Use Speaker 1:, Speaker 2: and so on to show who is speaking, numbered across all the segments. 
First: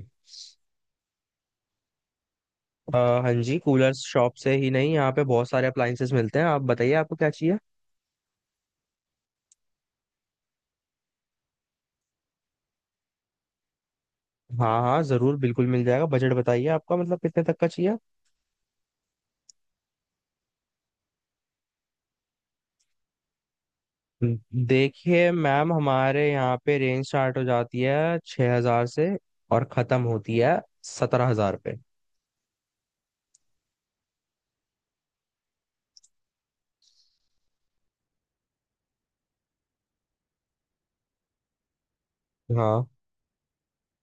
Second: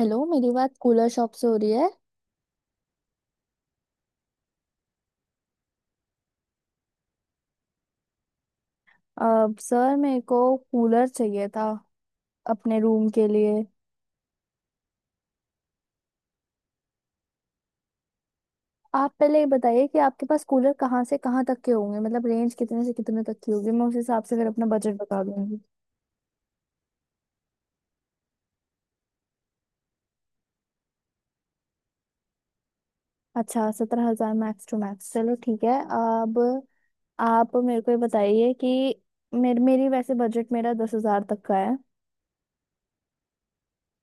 Speaker 1: Hello, मेरी बात cooler shop से हो रही है।
Speaker 2: हाँ जी, कूलर शॉप से ही नहीं, यहाँ पे बहुत सारे अप्लायंसेस मिलते हैं। आप बताइए आपको क्या चाहिए।
Speaker 1: अब सर मेरे को कूलर चाहिए था अपने रूम के लिए।
Speaker 2: हाँ हाँ, जरूर, बिल्कुल मिल जाएगा। बजट बताइए आपका, मतलब कितने तक का चाहिए।
Speaker 1: आप पहले ये बताइए कि आपके पास कूलर कहाँ से कहाँ तक के होंगे, मतलब रेंज कितने से कितने तक की होगी। मैं उस हिसाब से फिर
Speaker 2: हम्म।
Speaker 1: अपना बजट बता
Speaker 2: देखिए
Speaker 1: दूंगी।
Speaker 2: मैम, हमारे यहाँ पे रेंज स्टार्ट हो जाती है 6,000 से और खत्म होती है 17,000 पे।
Speaker 1: अच्छा, 17,000 मैक्स टू मैक्स, चलो ठीक है। अब आप मेरे को ये बताइए कि मेरी वैसे बजट मेरा 10,000 तक का है।
Speaker 2: हाँ,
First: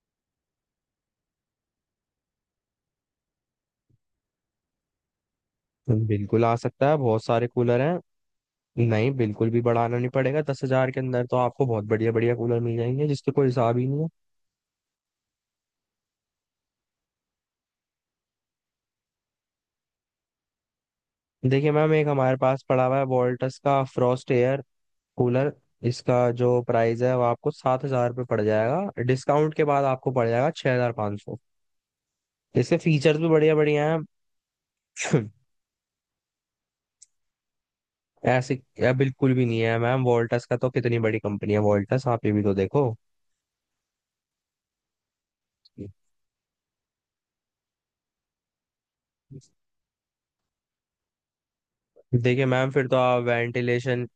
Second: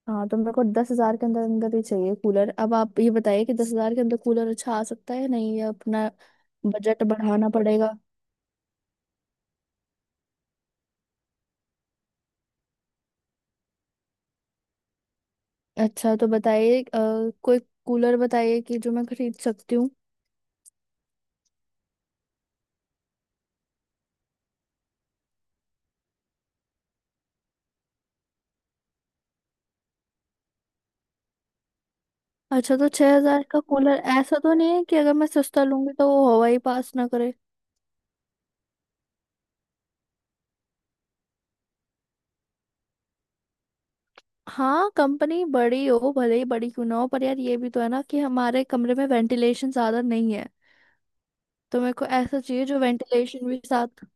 Speaker 1: हाँ तो मेरे को 10,000 के अंदर अंदर ही चाहिए कूलर। अब आप ये बताइए कि 10,000 के अंदर कूलर अच्छा आ सकता है या नहीं, या अपना
Speaker 2: बिल्कुल आ सकता है,
Speaker 1: बजट
Speaker 2: बहुत सारे
Speaker 1: बढ़ाना
Speaker 2: कूलर
Speaker 1: पड़ेगा।
Speaker 2: हैं। नहीं, बिल्कुल भी बढ़ाना नहीं पड़ेगा, 10,000 के अंदर तो आपको बहुत बढ़िया बढ़िया कूलर मिल जाएंगे, जिसके कोई हिसाब ही नहीं है।
Speaker 1: अच्छा तो बताइए कोई कूलर बताइए कि जो मैं खरीद सकती हूँ।
Speaker 2: देखिए मैम, एक हमारे पास पड़ा हुआ है वोल्टस का फ्रॉस्ट एयर कूलर। इसका जो प्राइस है वो आपको ₹7,000 पड़ जाएगा, डिस्काउंट के बाद आपको पड़ जाएगा 6,500।
Speaker 1: अच्छा,
Speaker 2: इसके
Speaker 1: तो छह
Speaker 2: फीचर्स भी
Speaker 1: हजार
Speaker 2: बढ़िया
Speaker 1: का
Speaker 2: बढ़िया हैं।
Speaker 1: कूलर ऐसा तो नहीं है कि अगर मैं सस्ता लूंगी तो वो हवा ही पास ना करे?
Speaker 2: ऐसे या बिल्कुल भी नहीं है मैम, वोल्टास का तो कितनी बड़ी कंपनी है वोल्टास, आप ये भी तो देखो।
Speaker 1: हाँ, कंपनी बड़ी हो, भले ही बड़ी क्यों ना हो, पर यार ये भी तो है ना कि हमारे कमरे में वेंटिलेशन ज्यादा नहीं है। तो मेरे को ऐसा
Speaker 2: देखिए
Speaker 1: चाहिए
Speaker 2: मैम,
Speaker 1: जो
Speaker 2: फिर तो आप
Speaker 1: वेंटिलेशन भी साथ।
Speaker 2: वेंटिलेशन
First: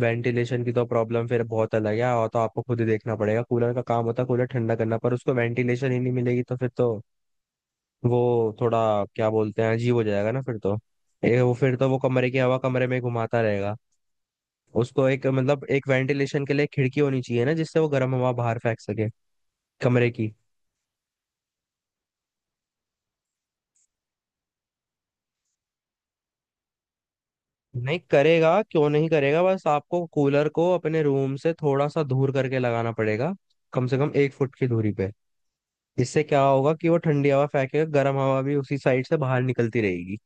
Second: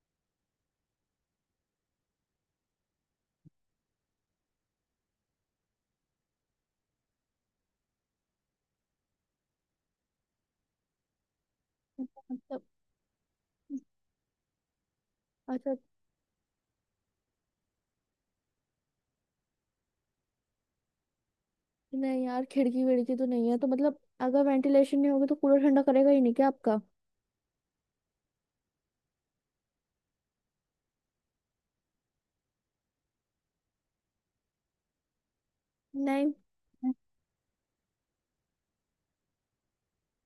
Speaker 2: वेंटिलेशन की तो प्रॉब्लम फिर बहुत अलग है, और तो आपको खुद ही देखना पड़ेगा। कूलर का काम होता है कूलर ठंडा करना, पर उसको वेंटिलेशन ही नहीं मिलेगी तो फिर तो वो थोड़ा, क्या बोलते हैं, अजीब हो जाएगा ना फिर तो। ये वो फिर तो वो कमरे की हवा
Speaker 1: मतलब।
Speaker 2: कमरे में घुमाता रहेगा। उसको एक, मतलब
Speaker 1: अच्छा।
Speaker 2: एक वेंटिलेशन के लिए खिड़की होनी चाहिए ना, जिससे वो गर्म हवा बाहर फेंक सके कमरे की।
Speaker 1: नहीं यार, खिड़की विड़की तो नहीं है, तो मतलब अगर वेंटिलेशन नहीं होगी तो कूलर ठंडा करेगा ही नहीं क्या आपका?
Speaker 2: नहीं करेगा क्यों नहीं करेगा, बस आपको कूलर को अपने रूम से थोड़ा सा दूर करके लगाना पड़ेगा, कम से कम 1 फुट की दूरी पे। इससे
Speaker 1: नहीं।
Speaker 2: क्या होगा कि वो ठंडी हवा फेंकेगा, गर्म हवा भी उसी साइड से बाहर निकलती रहेगी।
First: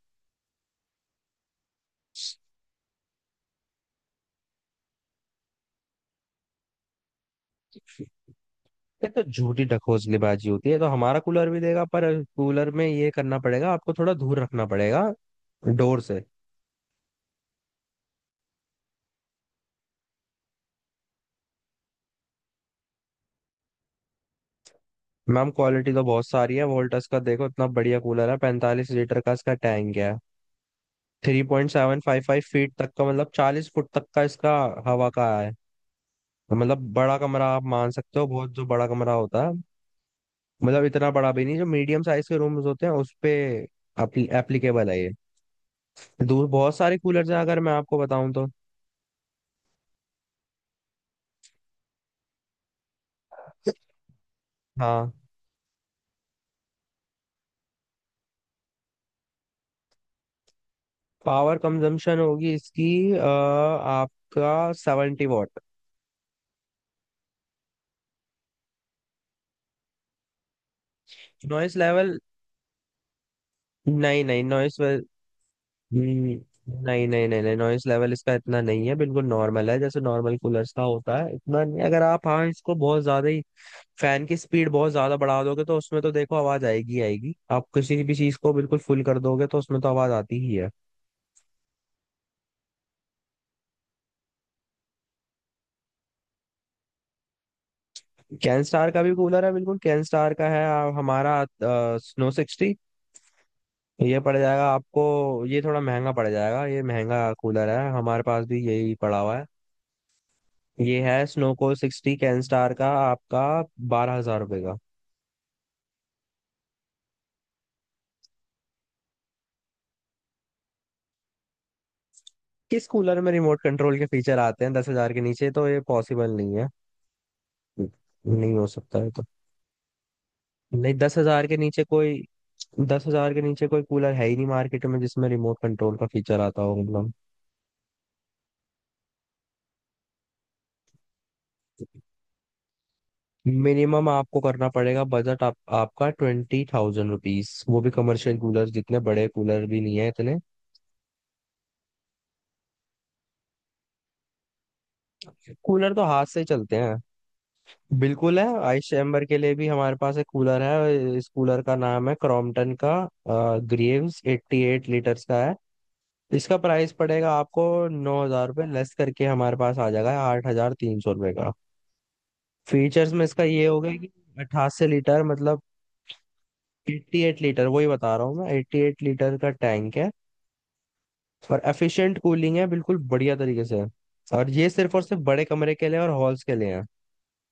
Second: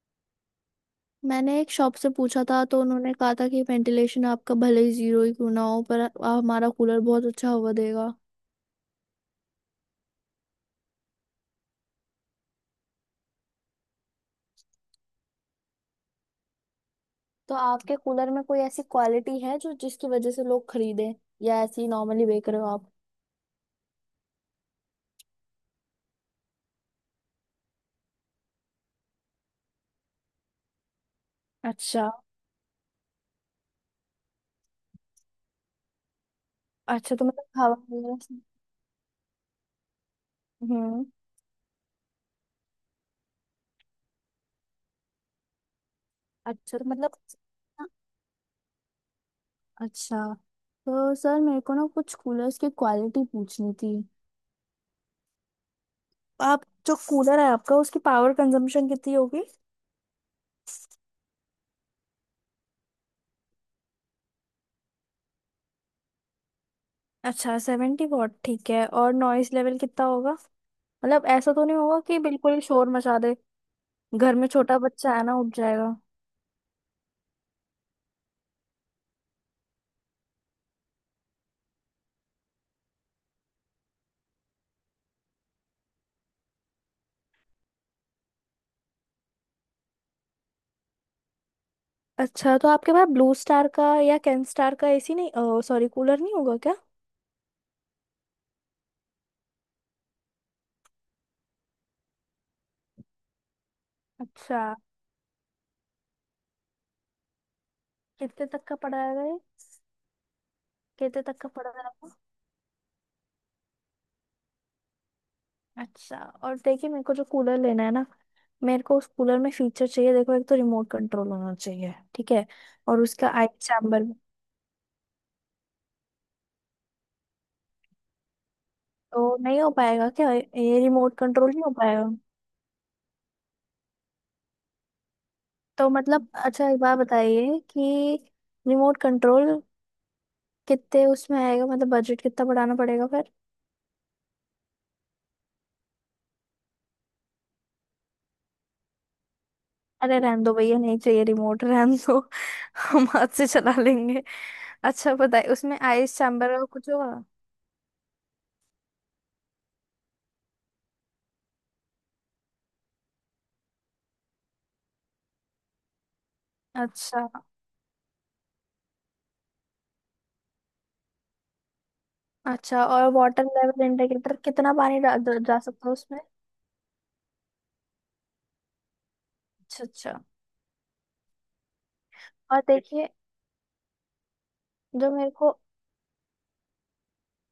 Speaker 1: मैंने एक शॉप से पूछा था तो उन्होंने कहा था कि वेंटिलेशन आपका भले ही जीरो ही क्यों ना हो पर हमारा कूलर बहुत अच्छा हवा देगा।
Speaker 2: ये तो झूठी ढकोसलेबाजी होती है, तो हमारा कूलर भी देगा, पर कूलर में ये करना पड़ेगा, आपको थोड़ा दूर रखना पड़ेगा डोर से।
Speaker 1: तो आपके कूलर में कोई ऐसी क्वालिटी है जो जिसकी वजह से लोग खरीदें, या ऐसे ही नॉर्मली बेच रहे हो आप?
Speaker 2: मैम क्वालिटी तो बहुत सारी है, वोल्टस का देखो, इतना बढ़िया कूलर है, 45 लीटर का इसका टैंक है। थ्री पॉइंट सेवन
Speaker 1: अच्छा।
Speaker 2: फाइव फाइव फीट तक का, मतलब 40 फुट तक का इसका हवा का है। तो मतलब
Speaker 1: अच्छा
Speaker 2: बड़ा
Speaker 1: तो
Speaker 2: कमरा
Speaker 1: मतलब
Speaker 2: आप
Speaker 1: हवा।
Speaker 2: मान सकते हो, बहुत जो बड़ा कमरा होता है, मतलब
Speaker 1: हम्म।
Speaker 2: इतना बड़ा भी नहीं, जो मीडियम साइज के रूम्स होते हैं उस पे एप्लीकेबल है ये। दूर बहुत
Speaker 1: अच्छा तो
Speaker 2: सारे
Speaker 1: मतलब।
Speaker 2: कूलर्स हैं अगर मैं आपको बताऊं तो।
Speaker 1: अच्छा तो सर मेरे को ना कुछ कूलर्स की क्वालिटी पूछनी थी।
Speaker 2: हाँ।
Speaker 1: आप जो कूलर है आपका, उसकी पावर कंजम्पशन कितनी होगी?
Speaker 2: पावर कंजम्पशन होगी इसकी आपका 70 वॉट।
Speaker 1: अच्छा, 70 वॉट, ठीक है। और नॉइस लेवल कितना होगा? मतलब ऐसा तो
Speaker 2: नॉइस
Speaker 1: नहीं होगा
Speaker 2: लेवल,
Speaker 1: कि बिल्कुल ही शोर मचा दे।
Speaker 2: नहीं
Speaker 1: घर
Speaker 2: नहीं,
Speaker 1: में
Speaker 2: नॉइस।
Speaker 1: छोटा बच्चा है ना, उठ जाएगा।
Speaker 2: हम्म, नहीं नहीं नहीं नहीं, नॉइस लेवल इसका इतना नहीं है, बिल्कुल नॉर्मल है जैसे नॉर्मल कूलर्स का होता है इतना, नहीं अगर आप, हाँ इसको बहुत ज्यादा ही फैन की स्पीड बहुत ज्यादा बढ़ा दोगे तो उसमें तो देखो आवाज आएगी ही आएगी, आप किसी भी चीज को बिल्कुल फुल कर दोगे तो उसमें तो आवाज आती ही है।
Speaker 1: अच्छा तो आपके पास ब्लू स्टार का या कैन स्टार का एसी नहीं, सॉरी, कूलर नहीं होगा क्या?
Speaker 2: कैन स्टार का भी कूलर है, बिल्कुल कैन स्टार का है। हमारा स्नो सिक्सटी, ये पड़
Speaker 1: अच्छा।
Speaker 2: जाएगा आपको, ये थोड़ा महंगा पड़ जाएगा, ये महंगा कूलर है, हमारे पास
Speaker 1: कितने
Speaker 2: भी
Speaker 1: तक का
Speaker 2: यही
Speaker 1: पड़ा
Speaker 2: पड़ा
Speaker 1: है
Speaker 2: हुआ
Speaker 1: ये?
Speaker 2: है। ये
Speaker 1: कितने
Speaker 2: है
Speaker 1: तक का
Speaker 2: स्नो
Speaker 1: पड़ा
Speaker 2: कोल
Speaker 1: है आपको?
Speaker 2: सिक्सटी कैन स्टार का, आपका ₹12,000 का।
Speaker 1: अच्छा। और देखिए मेरे को जो कूलर लेना है ना, मेरे को उस कूलर में फीचर चाहिए। देखो, एक तो रिमोट कंट्रोल होना चाहिए, ठीक है?
Speaker 2: किस
Speaker 1: और
Speaker 2: कूलर
Speaker 1: उसका
Speaker 2: में
Speaker 1: आई
Speaker 2: रिमोट कंट्रोल
Speaker 1: चैम्बर।
Speaker 2: के फीचर आते हैं, 10,000 के नीचे तो ये पॉसिबल नहीं है, नहीं हो सकता है तो।
Speaker 1: तो नहीं हो पाएगा क्या ये
Speaker 2: नहीं, दस
Speaker 1: रिमोट
Speaker 2: हजार
Speaker 1: कंट्रोल,
Speaker 2: के
Speaker 1: नहीं हो
Speaker 2: नीचे
Speaker 1: पाएगा?
Speaker 2: कोई दस हजार के नीचे कोई कूलर है ही नहीं मार्केट में, जिसमें रिमोट
Speaker 1: तो
Speaker 2: कंट्रोल का
Speaker 1: मतलब
Speaker 2: फीचर आता
Speaker 1: अच्छा,
Speaker 2: हो,
Speaker 1: एक बात
Speaker 2: मतलब।
Speaker 1: बताइए कि रिमोट कंट्रोल कितने उसमें आएगा, मतलब बजट कितना बढ़ाना पड़ेगा फिर?
Speaker 2: मिनिमम आपको करना पड़ेगा बजट, आपका ₹20,000, वो भी कमर्शियल कूलर, जितने बड़े कूलर भी नहीं है
Speaker 1: अरे
Speaker 2: इतने।
Speaker 1: रहने दो भैया, नहीं चाहिए रिमोट, रहने दो। हम हाथ से चला लेंगे। अच्छा बताइए उसमें
Speaker 2: कूलर तो
Speaker 1: आइस
Speaker 2: हाथ से
Speaker 1: चैम्बर का
Speaker 2: चलते
Speaker 1: कुछ
Speaker 2: हैं।
Speaker 1: होगा?
Speaker 2: बिल्कुल है, आइस चैम्बर के लिए भी हमारे पास एक कूलर है, इस कूलर का नाम है क्रॉम्पटन का ग्रीव्स, 88 लीटर्स का है। इसका प्राइस
Speaker 1: अच्छा।
Speaker 2: पड़ेगा आपको ₹9,000, लेस करके हमारे पास आ जाएगा ₹8,300 का।
Speaker 1: अच्छा, और
Speaker 2: फीचर्स में इसका
Speaker 1: वाटर
Speaker 2: ये हो
Speaker 1: लेवल
Speaker 2: गया कि
Speaker 1: इंडिकेटर, कितना
Speaker 2: अठासी
Speaker 1: पानी डा-
Speaker 2: लीटर,
Speaker 1: डा- जा
Speaker 2: मतलब
Speaker 1: सकता है उसमें?
Speaker 2: 88 लीटर, वही बता रहा हूँ मैं, 88 लीटर का
Speaker 1: अच्छा।
Speaker 2: टैंक है
Speaker 1: अच्छा
Speaker 2: और एफिशिएंट कूलिंग
Speaker 1: और
Speaker 2: है, बिल्कुल
Speaker 1: देखिए
Speaker 2: बढ़िया तरीके से। और ये सिर्फ और
Speaker 1: जो
Speaker 2: सिर्फ
Speaker 1: मेरे
Speaker 2: बड़े
Speaker 1: को।
Speaker 2: कमरे के लिए और हॉल्स के लिए है।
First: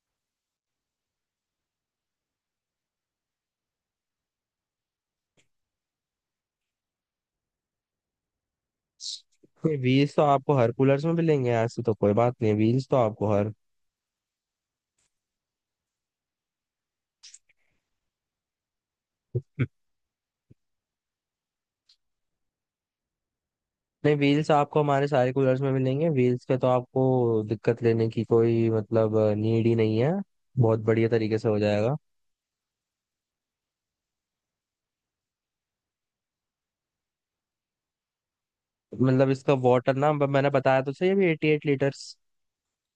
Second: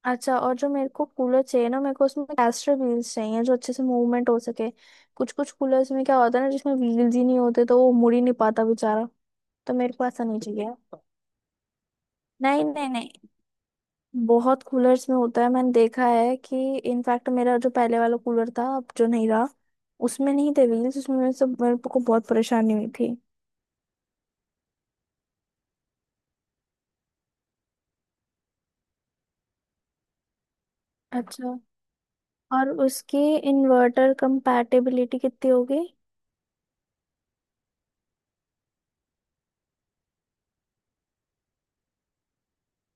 Speaker 1: अच्छा और जो मेरे को कूलर चाहिए ना, मेरे को उसमें कैस्टर व्हील्स चाहिए जो अच्छे से मूवमेंट हो सके। कुछ कुछ कूलर्स में क्या होता है ना, जिसमें व्हील्स ही नहीं होते, तो वो मुड़ ही नहीं पाता बेचारा। तो मेरे को
Speaker 2: व्हील्स तो
Speaker 1: ऐसा नहीं
Speaker 2: आपको हर
Speaker 1: चाहिए।
Speaker 2: कूलर्स में मिलेंगे, ऐसी तो कोई बात नहीं है,
Speaker 1: नहीं
Speaker 2: व्हील्स
Speaker 1: नहीं
Speaker 2: तो
Speaker 1: नहीं,
Speaker 2: आपको हर,
Speaker 1: बहुत कूलर्स में होता है, मैंने देखा है कि इनफैक्ट मेरा जो पहले वाला कूलर था, अब जो नहीं रहा, उसमें नहीं थे व्हील्स। उसमें मेरे से मेरे को बहुत परेशानी हुई थी।
Speaker 2: नहीं व्हील्स आपको हमारे सारे कूलर्स में मिलेंगे, व्हील्स का तो आपको दिक्कत लेने की कोई मतलब नीड ही नहीं है, बहुत बढ़िया तरीके से
Speaker 1: अच्छा,
Speaker 2: हो जाएगा।
Speaker 1: और उसकी इन्वर्टर कंपैटिबिलिटी कितनी होगी?
Speaker 2: मतलब इसका वाटर ना मैंने बताया तो सही, अभी 88 लीटर्स।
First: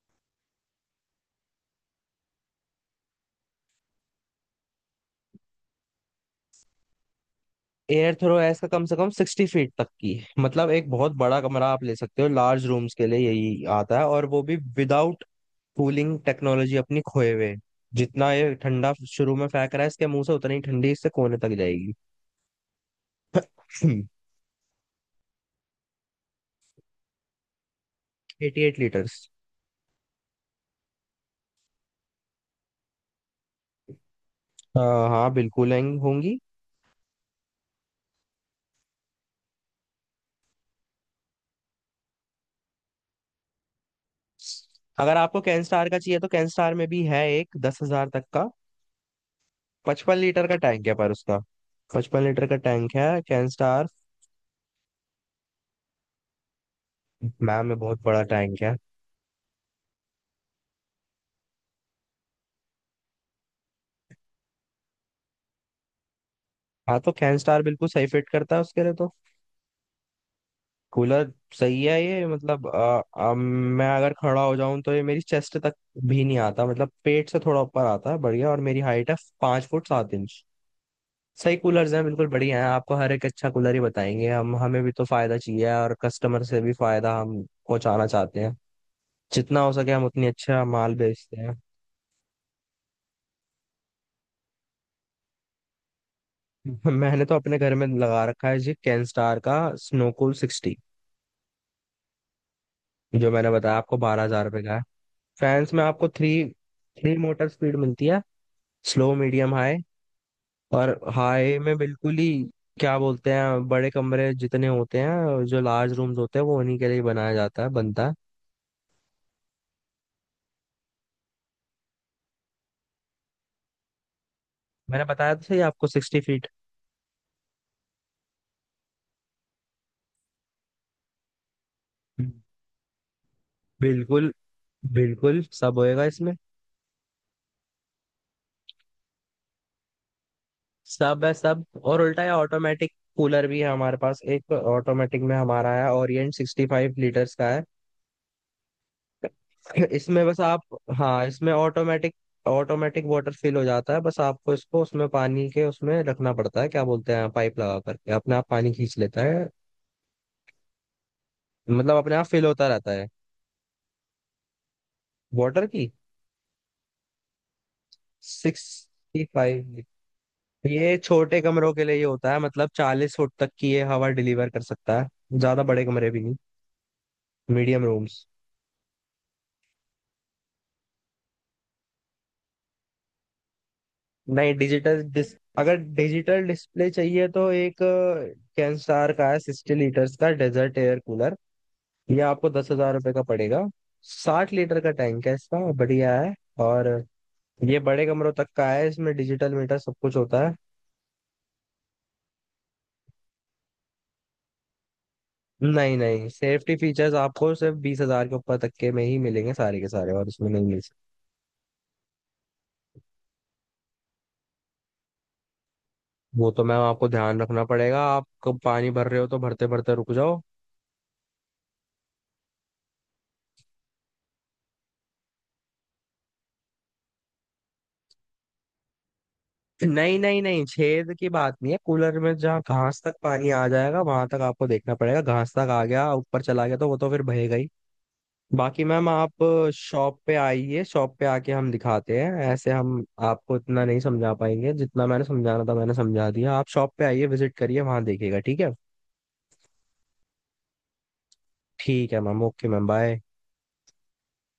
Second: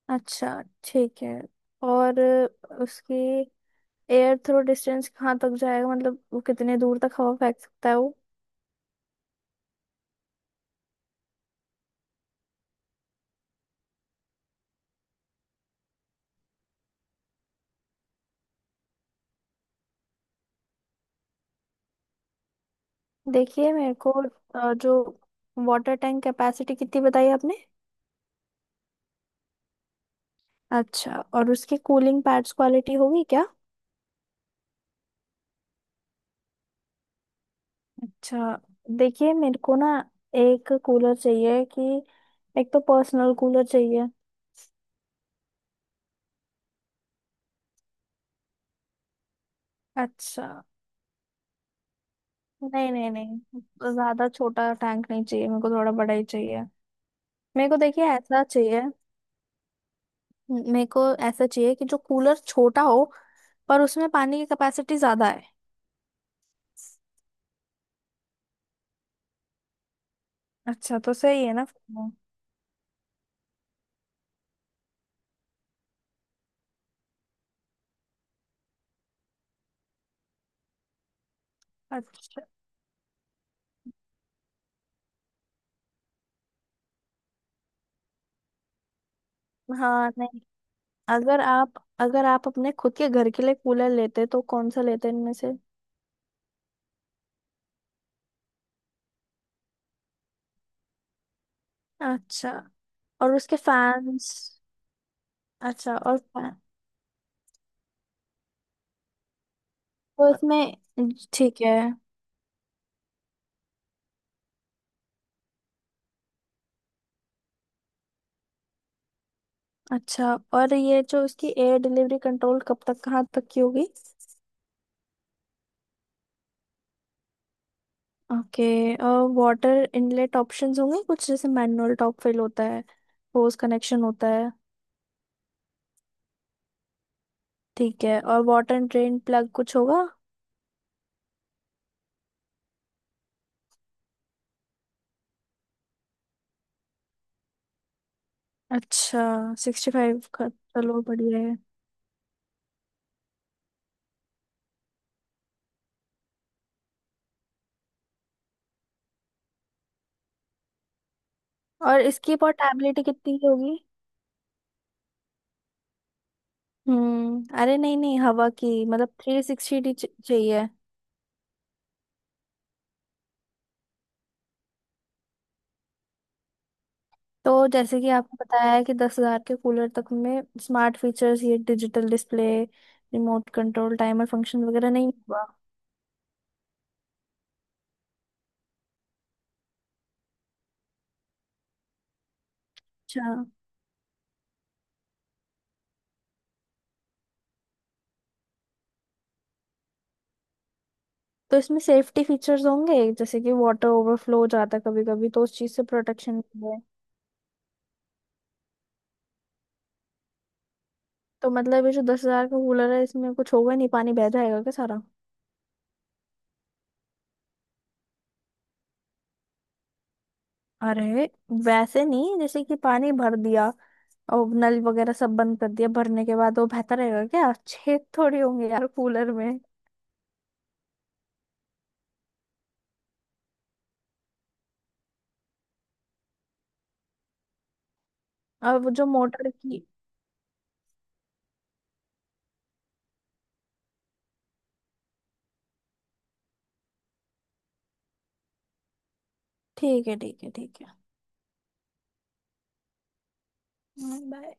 Speaker 1: अच्छा ठीक है। और उसकी एयर थ्रो डिस्टेंस कहाँ तक जाएगा, मतलब वो कितने दूर तक हवा फेंक सकता है
Speaker 2: एयर
Speaker 1: वो?
Speaker 2: थ्रो है इसका कम से कम 60 फीट तक की है। मतलब एक बहुत बड़ा कमरा आप ले सकते हो, लार्ज रूम्स के लिए यही आता है, और वो भी विदाउट कूलिंग टेक्नोलॉजी अपनी खोए हुए। जितना ये ठंडा शुरू में फेंक रहा है इसके मुंह से, उतनी ही ठंडी इससे कोने तक जाएगी।
Speaker 1: देखिए मेरे को जो वाटर टैंक कैपेसिटी कितनी बताई आपने?
Speaker 2: 88 लीटर्स।
Speaker 1: अच्छा, और उसकी कूलिंग पैड्स क्वालिटी होगी क्या?
Speaker 2: हाँ बिल्कुल होंगी।
Speaker 1: अच्छा। देखिए मेरे को ना, एक कूलर चाहिए कि एक तो पर्सनल कूलर चाहिए।
Speaker 2: अगर आपको कैन स्टार का चाहिए तो कैन स्टार में भी है एक, 10,000 तक का, 55 लीटर
Speaker 1: अच्छा।
Speaker 2: का टैंक है, पर उसका, 55 लीटर का
Speaker 1: नहीं
Speaker 2: टैंक
Speaker 1: नहीं
Speaker 2: है कैन
Speaker 1: नहीं,
Speaker 2: स्टार।
Speaker 1: ज्यादा छोटा टैंक नहीं चाहिए मेरे को, थोड़ा बड़ा ही चाहिए।
Speaker 2: मैम
Speaker 1: मेरे को
Speaker 2: में बहुत
Speaker 1: देखिए
Speaker 2: बड़ा
Speaker 1: ऐसा
Speaker 2: टैंक है।
Speaker 1: चाहिए, मेरे को ऐसा चाहिए कि जो कूलर छोटा हो पर उसमें पानी की कैपेसिटी ज्यादा है।
Speaker 2: हाँ तो कैन स्टार बिल्कुल सही फिट करता है उसके लिए तो।
Speaker 1: अच्छा, तो
Speaker 2: कूलर
Speaker 1: सही है ना
Speaker 2: सही
Speaker 1: फिर
Speaker 2: है
Speaker 1: वो।
Speaker 2: ये, मतलब मैं अगर खड़ा हो जाऊं तो ये मेरी चेस्ट तक भी नहीं आता, मतलब पेट से थोड़ा ऊपर आता है, बढ़िया, और मेरी हाइट है 5 फुट 7 इंच। सही कूलर्स हैं, बिल्कुल
Speaker 1: अच्छा।
Speaker 2: बढ़िया हैं, आपको हर एक अच्छा कूलर ही बताएंगे हम, हमें भी तो फायदा चाहिए और कस्टमर से भी फायदा हम पहुंचाना चाहते हैं, जितना हो सके हम
Speaker 1: हाँ
Speaker 2: उतनी
Speaker 1: नहीं,
Speaker 2: अच्छा माल बेचते
Speaker 1: अगर
Speaker 2: हैं।
Speaker 1: आप अगर आप अपने खुद के घर के लिए कूलर लेते तो कौन सा लेते इनमें से?
Speaker 2: मैंने तो अपने घर में लगा रखा है जी, कैन स्टार का स्नोकूल सिक्सटी,
Speaker 1: अच्छा,
Speaker 2: जो
Speaker 1: और
Speaker 2: मैंने
Speaker 1: उसके
Speaker 2: बताया आपको, बारह
Speaker 1: फैंस।
Speaker 2: हजार रुपये का है। फैंस में
Speaker 1: अच्छा
Speaker 2: आपको
Speaker 1: और
Speaker 2: three
Speaker 1: fan.
Speaker 2: Three motor speed मिलती है, स्लो मीडियम हाई।
Speaker 1: तो
Speaker 2: और
Speaker 1: इसमें,
Speaker 2: हाई
Speaker 1: ठीक है।
Speaker 2: में बिल्कुल ही, क्या बोलते हैं, बड़े कमरे जितने होते हैं, जो लार्ज रूम्स होते हैं, वो उन्हीं के लिए बनाया जाता है, बनता है।
Speaker 1: अच्छा, और ये जो उसकी एयर डिलीवरी कंट्रोल, कब तक कहाँ तक की होगी?
Speaker 2: मैंने बताया तो सही आपको, 60 feet.
Speaker 1: Okay. Water inlet options होंगे कुछ, जैसे मैनुअल टॉप फिल होता है, होस कनेक्शन होता
Speaker 2: बिल्कुल,
Speaker 1: है?
Speaker 2: बिल्कुल सब होएगा इसमें।
Speaker 1: ठीक है। और वाटर ड्रेन प्लग कुछ होगा?
Speaker 2: सब है सब, और उल्टा है, ऑटोमेटिक कूलर भी है हमारे पास, एक ऑटोमेटिक में हमारा है ओरिएंट 65 लीटर्स का है।
Speaker 1: अच्छा, सिक्सटी फाइव
Speaker 2: इसमें बस
Speaker 1: का,
Speaker 2: आप,
Speaker 1: चलो
Speaker 2: हाँ
Speaker 1: बढ़िया
Speaker 2: इसमें
Speaker 1: है।
Speaker 2: ऑटोमेटिक ऑटोमेटिक वाटर फिल हो जाता है, बस आपको इसको उसमें पानी के उसमें रखना पड़ता है, क्या बोलते हैं, पाइप लगा करके अपने आप पानी खींच लेता है, मतलब
Speaker 1: और
Speaker 2: अपने आप
Speaker 1: इसकी
Speaker 2: फिल होता रहता
Speaker 1: पोर्टेबिलिटी
Speaker 2: है।
Speaker 1: कितनी की होगी?
Speaker 2: वाटर की,
Speaker 1: हम्म, अरे नहीं नहीं, हवा की मतलब,
Speaker 2: सिक्सटी
Speaker 1: थ्री
Speaker 2: फाइव,
Speaker 1: सिक्सटी चाहिए।
Speaker 2: ये छोटे कमरों के लिए ये होता है, मतलब 40 फुट तक की ये हवा डिलीवर कर सकता है, ज्यादा बड़े कमरे भी नहीं,
Speaker 1: तो
Speaker 2: मीडियम
Speaker 1: जैसे कि
Speaker 2: रूम्स।
Speaker 1: आपको बताया है कि दस हजार के कूलर तक में स्मार्ट फीचर्स, ये digital display, remote control, timer
Speaker 2: नहीं
Speaker 1: फंक्शन वगैरह
Speaker 2: डिजिटल
Speaker 1: नहीं
Speaker 2: डिस,
Speaker 1: हुआ?
Speaker 2: अगर डिजिटल डिस्प्ले चाहिए तो एक कैनस्टार का है 60 लीटर्स का डेजर्ट एयर कूलर, ये आपको ₹10,000 का
Speaker 1: अच्छा।
Speaker 2: पड़ेगा। 60 लीटर का टैंक है इसका, बढ़िया है, और ये बड़े कमरों तक का है, इसमें डिजिटल मीटर सब कुछ होता है।
Speaker 1: तो इसमें सेफ्टी फीचर्स होंगे, जैसे कि वाटर ओवरफ्लो हो जाता है कभी कभी, तो उस चीज से
Speaker 2: नहीं नहीं,
Speaker 1: प्रोटेक्शन
Speaker 2: सेफ्टी
Speaker 1: है?
Speaker 2: फीचर्स आपको सिर्फ 20,000 के ऊपर तक के में ही मिलेंगे, सारे के सारे, और इसमें नहीं मिल सकते।
Speaker 1: तो मतलब ये जो दस हजार का कूलर है, इसमें कुछ होगा नहीं, पानी बह जाएगा क्या सारा?
Speaker 2: वो तो मैम आपको ध्यान रखना पड़ेगा, आप कब पानी भर रहे हो, तो भरते भरते रुक जाओ।
Speaker 1: अरे वैसे नहीं, जैसे कि पानी भर दिया और नल वगैरह सब बंद कर दिया भरने के बाद, वो बहता रहेगा क्या? छेद थोड़ी होंगे यार कूलर में।
Speaker 2: नहीं नहीं नहीं, छेद की बात नहीं है कूलर में, जहाँ घास तक पानी आ जाएगा वहां तक आपको देखना पड़ेगा, घास तक आ गया ऊपर चला गया तो वो तो फिर बहेगा ही।
Speaker 1: और
Speaker 2: बाकी
Speaker 1: वो जो
Speaker 2: मैम आप
Speaker 1: मोटर की।
Speaker 2: शॉप पे आइए, शॉप पे आके हम दिखाते हैं, ऐसे हम आपको इतना नहीं समझा पाएंगे, जितना मैंने समझाना था मैंने समझा दिया, आप शॉप पे आइए, विजिट करिए, वहां देखिएगा, ठीक है।
Speaker 1: ठीक है, ठीक है, ठीक है।
Speaker 2: ठीक है ma'am, okay ma'am, bye.
Speaker 1: Bye.